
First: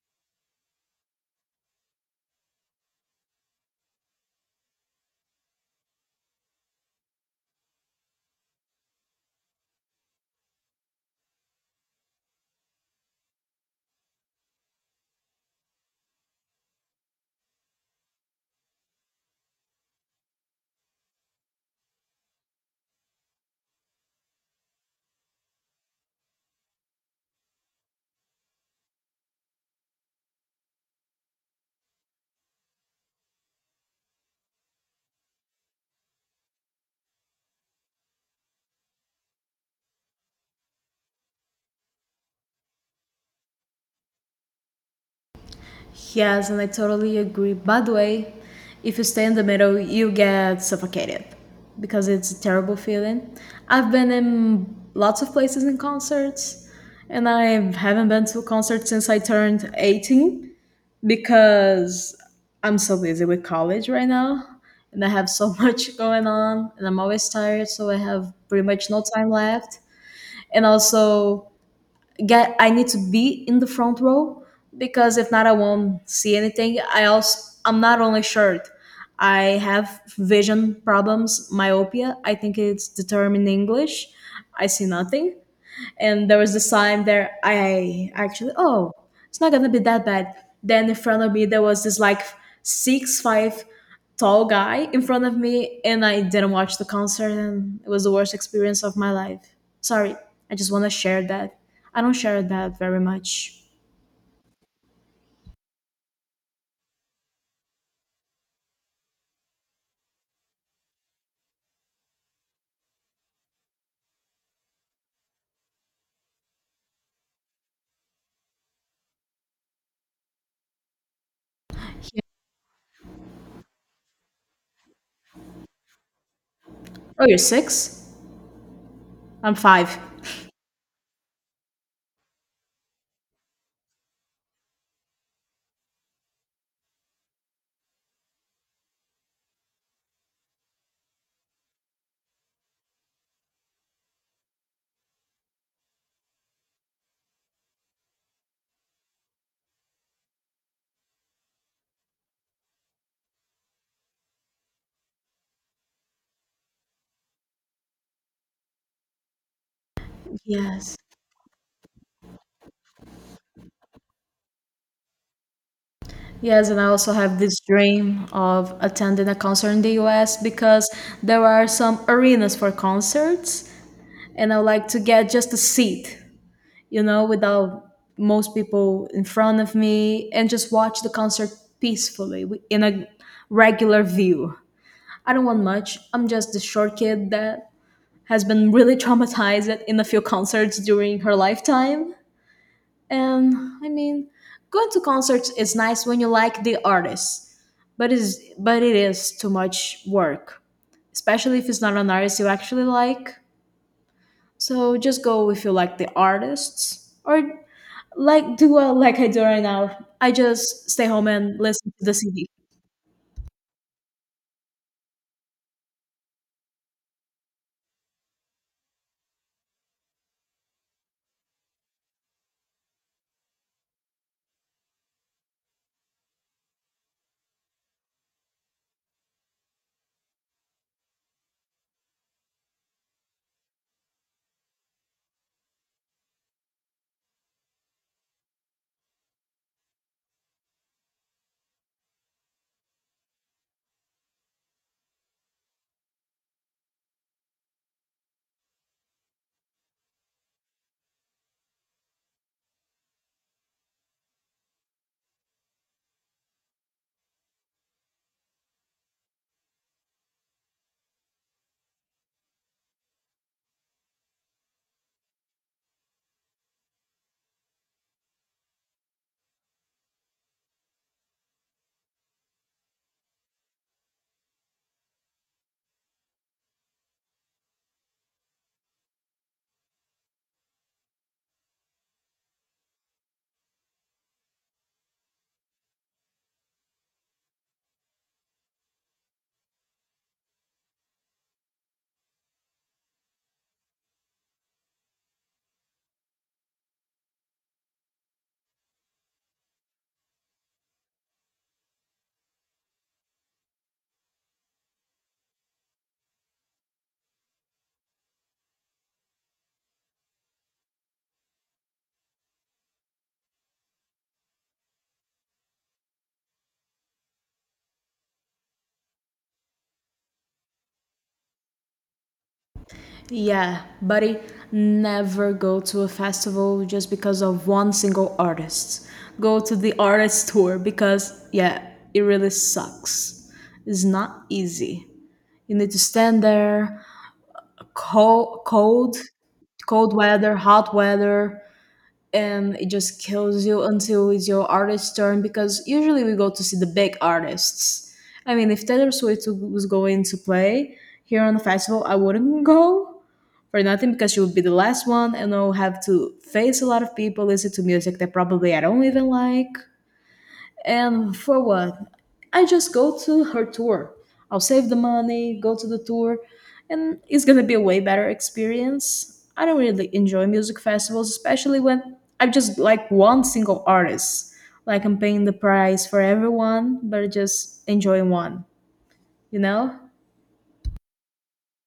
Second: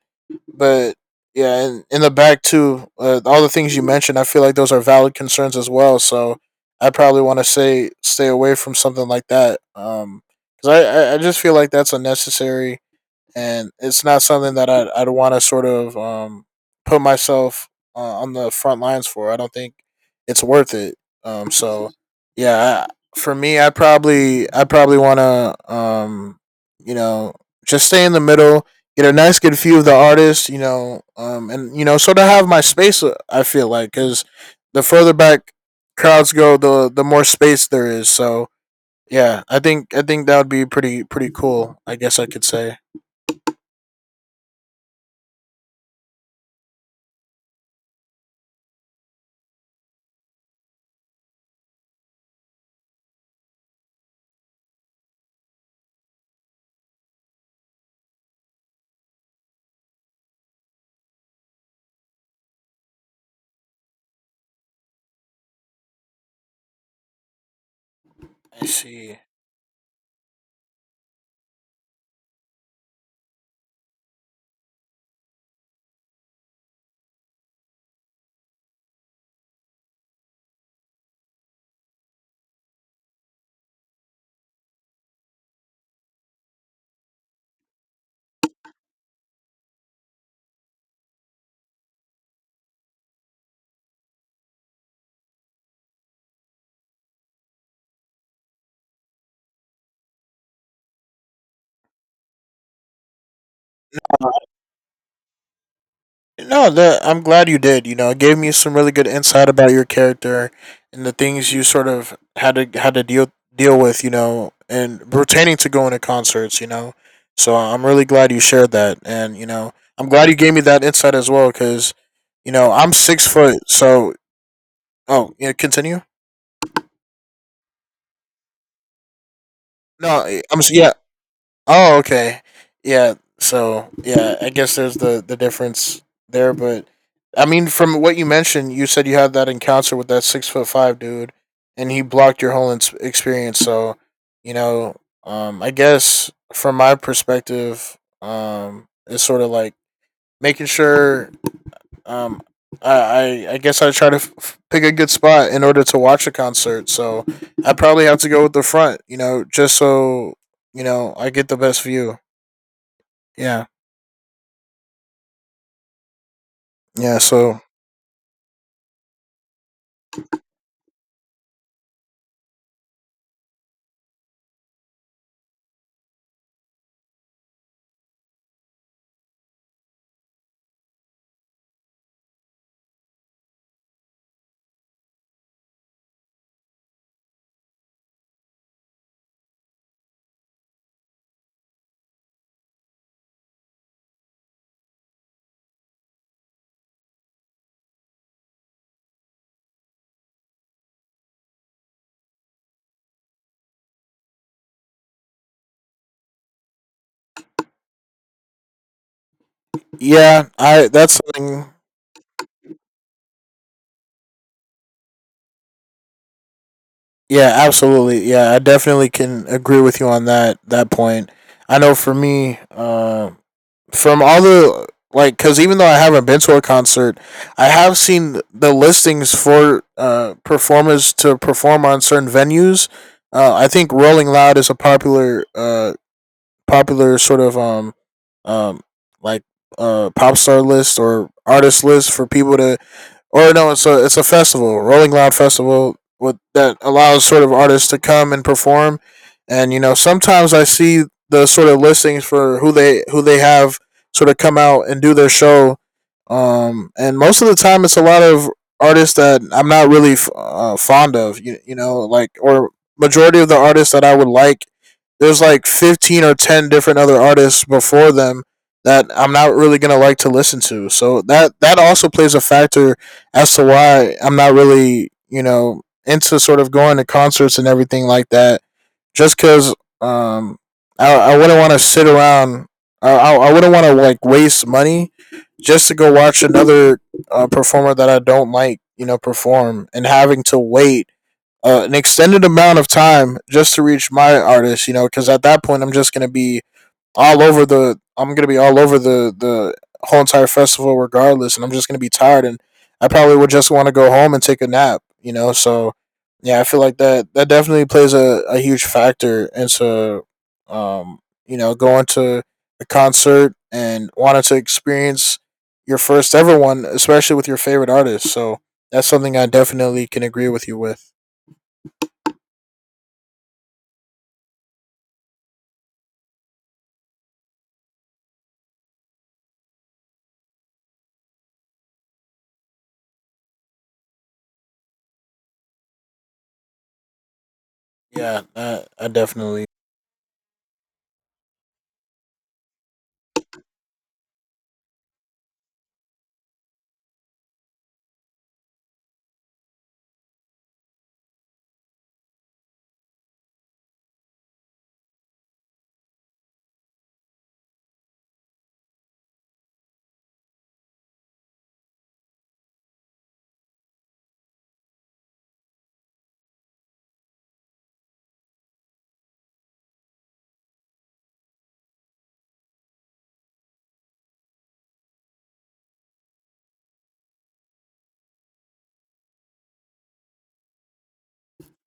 But yeah, and in the back too, uh, all the things you mentioned, I feel like those are valid concerns as well. So I probably want to say stay away from something like that, because I I, I just feel like that's unnecessary, and it's not something that I'd, I'd want to sort of um, put myself uh, on the front lines for. I don't think it's worth it. Um, so yeah, I, for me, I probably I probably want to um, you know just stay in the middle, get a nice good view of the artist, you know, um, and you know sort of have my space. uh, I feel like because the further back crowds go, the the more space there is. So. Yeah, I think I think that would be pretty pretty cool. I guess I could say.
Yes, and I totally agree. By the way, if you stay in the middle, you get suffocated because it's a terrible feeling. I've been in lots of places in concerts, and I haven't been to a concert since I turned eighteen because I'm so busy with college right now and I have so much going on, and I'm always tired, so I have pretty
I
much no
see.
time left. And also, get I need to be in the front row because if not I won't see anything. I also I'm not only short. I have vision problems, myopia. I think it's determined in English. I see nothing, and there was this time there I actually, oh, it's not gonna be that bad. Then in front of me there was this like six five tall guy in front of me, and I didn't watch the concert, and it was the worst experience of my life. Sorry, I just want to share that. I don't share that very much.
No, the I'm glad you did. You know, it gave me some really good insight about your character and the things you sort of had to had to deal deal with. You know, and pertaining to going to concerts. You know, so I'm really glad you shared that, and you know, I'm glad you gave me that insight as well, because you know I'm six foot, so oh yeah, continue.
Oh, you're six, I'm five.
No, I'm s- yeah. Oh, okay. Yeah. So yeah, I guess there's the the difference there, but I mean, from what you mentioned, you said you had that encounter with that six foot five dude, and he blocked your whole ins- experience. So, you know, um, I guess from my perspective, um, it's sort of like making sure, um, I I, I guess I try to f- f- pick a good spot in order to watch a concert. So I probably have to go with the front, you know, just so you
Yes.
know I get the best view. Yeah.
Yes, and I also
Yeah.
have
So
this dream of attending a concert in the U S because there are some arenas for concerts, and I would like to get just a seat, you know, without most people in front of me and just watch the concert peacefully wi- in a regular view. I don't want much. I'm just the short kid that has been really traumatized in a few concerts during her lifetime. And I mean, going to concerts is nice when you like the artist, but is but it is too much work, especially if it's not an artist you actually like. So just go if you like the artists, or like do uh, like I do right now. I
yeah, I
just stay
that's
home and
something.
listen to the C D.
Yeah, absolutely. Yeah, I definitely can agree with you on that that point. I know for me, uh, from all the like, because even though I haven't been to a concert, I have seen the listings for uh, performers to perform on certain venues. Uh, I think Rolling Loud is a popular, uh, popular sort of um, um, like uh, pop star list or artist list for people to, or no, it's a it's a festival, Rolling Loud Festival, with, that allows sort of artists to come and perform. And you know, sometimes I see the sort of listings for who they who they have sort of come out and do their show. Um, and most of the time, it's a lot of artists that I'm not really f- uh, fond of. You, you know, like, or majority of the artists that I would like, there's like fifteen or ten different other artists before them that I'm not really gonna like to listen to. So that that also plays a factor as to why I'm not really, you know, into sort of going to concerts and everything like that. Just because um, I, I wouldn't want to sit around, I, I wouldn't want to like waste money just to go watch another uh, performer that I don't like, you know, perform and having to wait uh, an extended amount of time just to reach my artist, you know, because at that point I'm just going to be all over the. I'm gonna be all over the the whole entire festival regardless, and I'm just gonna be tired, and I probably would just want to go home and take a nap. You know, so yeah, I feel like that that definitely plays a, a huge factor into um you know going to a concert and wanting to experience your first ever one, especially with your favorite artist. So that's something I definitely can agree with you with.
Yeah, buddy, never go to a festival just because of one single artist. Go to the artist tour, because yeah, it really sucks. It's not easy. You need to stand there,
Yeah,
cold,
I, I
cold,
definitely.
cold weather, hot weather, and it just kills you until it's your artist's turn, because usually we go to see the big artists. I mean, if Taylor Swift was going to play here on the festival, I wouldn't go for nothing, because she would be the last one and I'll have to face a lot of people, listen to music that probably I don't even like. And for what? I just go to her tour. I'll save the money, go to the tour, and it's gonna be a way better experience. I don't really enjoy music festivals, especially when I just like one single artist. Like I'm paying the price for everyone, but just enjoying one, you know?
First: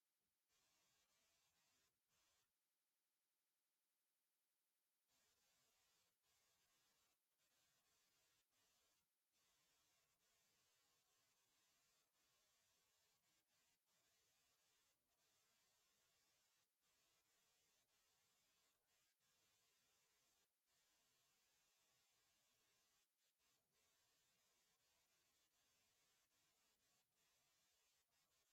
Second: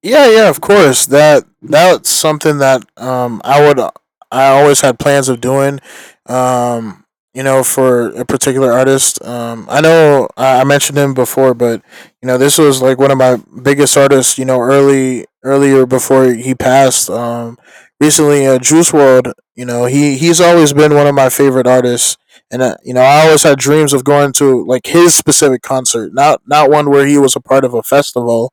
Yeah, yeah, of course. That that's something that um I would I always had plans of doing. Um, you know, for a particular artist. Um, I know I I mentioned him before, but you know, this was like one of my biggest artists. You know, early earlier before he passed. Um, recently, uh, Juice World. You know, he he's always been one of my favorite artists. And uh, you know, I always had dreams of going to like his specific concert, not not one where he was a part of a festival,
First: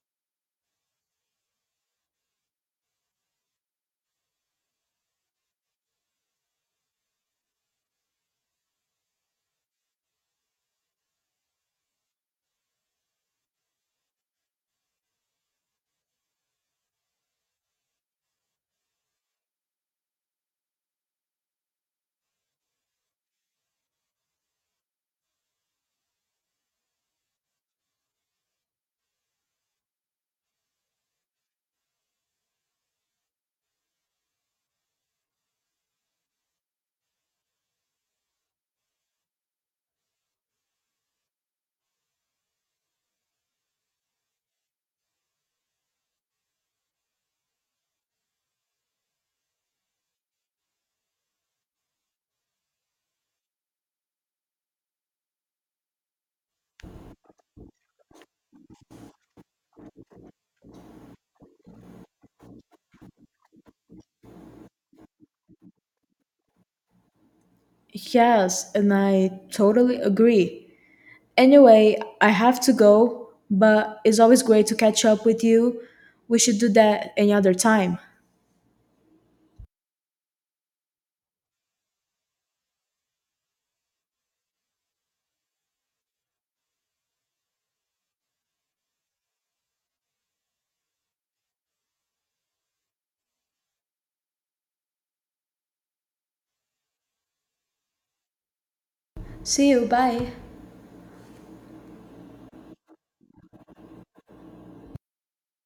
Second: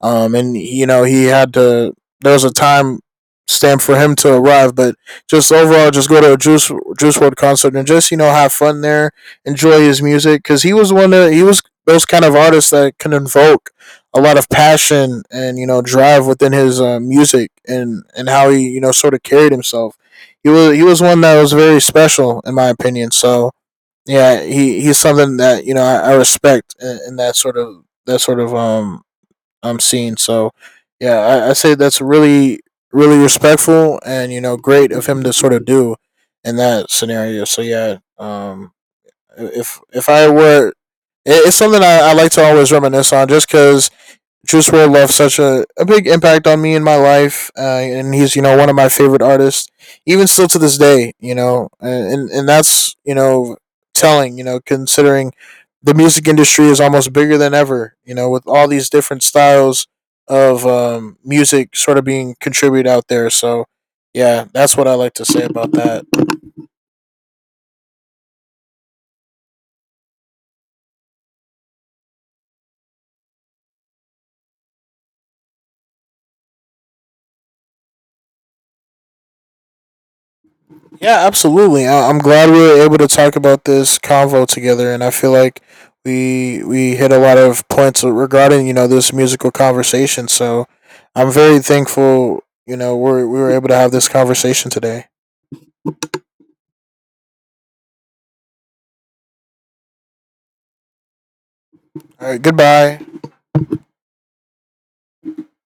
um, and you know he had to. There was a time stamp for him to arrive, but just overall, just go to a Juice Juice World concert and just you know have fun there, enjoy his music because he was one of he was those kind of artists that can invoke a lot of passion and you know drive within his uh, music and and how he you know sort of carried himself. He was he was one that was very special in my opinion. So yeah, he he's something that you know I, I respect in, in that sort of that sort of um um scene. So yeah, I, I say that's really really respectful and you know great of him to sort of do in that scenario. So yeah, um, if if I were, it, it's something I, I like to always reminisce on, just because Juice World left such a, a big impact on me in my life, uh, and he's you know one of my favorite artists, even still to this day. You know, and and that's you know telling. You know, considering the music industry is almost bigger than ever. You know, with all these different styles of um, music sort of being contributed out there. So yeah, that's what I like to say about that.
Yes, and I totally agree. Anyway, I have to go, but it's always great to catch up with you. We should do that any other time.
Yeah, absolutely. I- I'm glad we were able to talk about this convo together, and I feel like we we hit a lot of points regarding you know this musical conversation. So I'm very thankful. You know, we we were able to have this conversation today.
See you, bye.
All right, goodbye.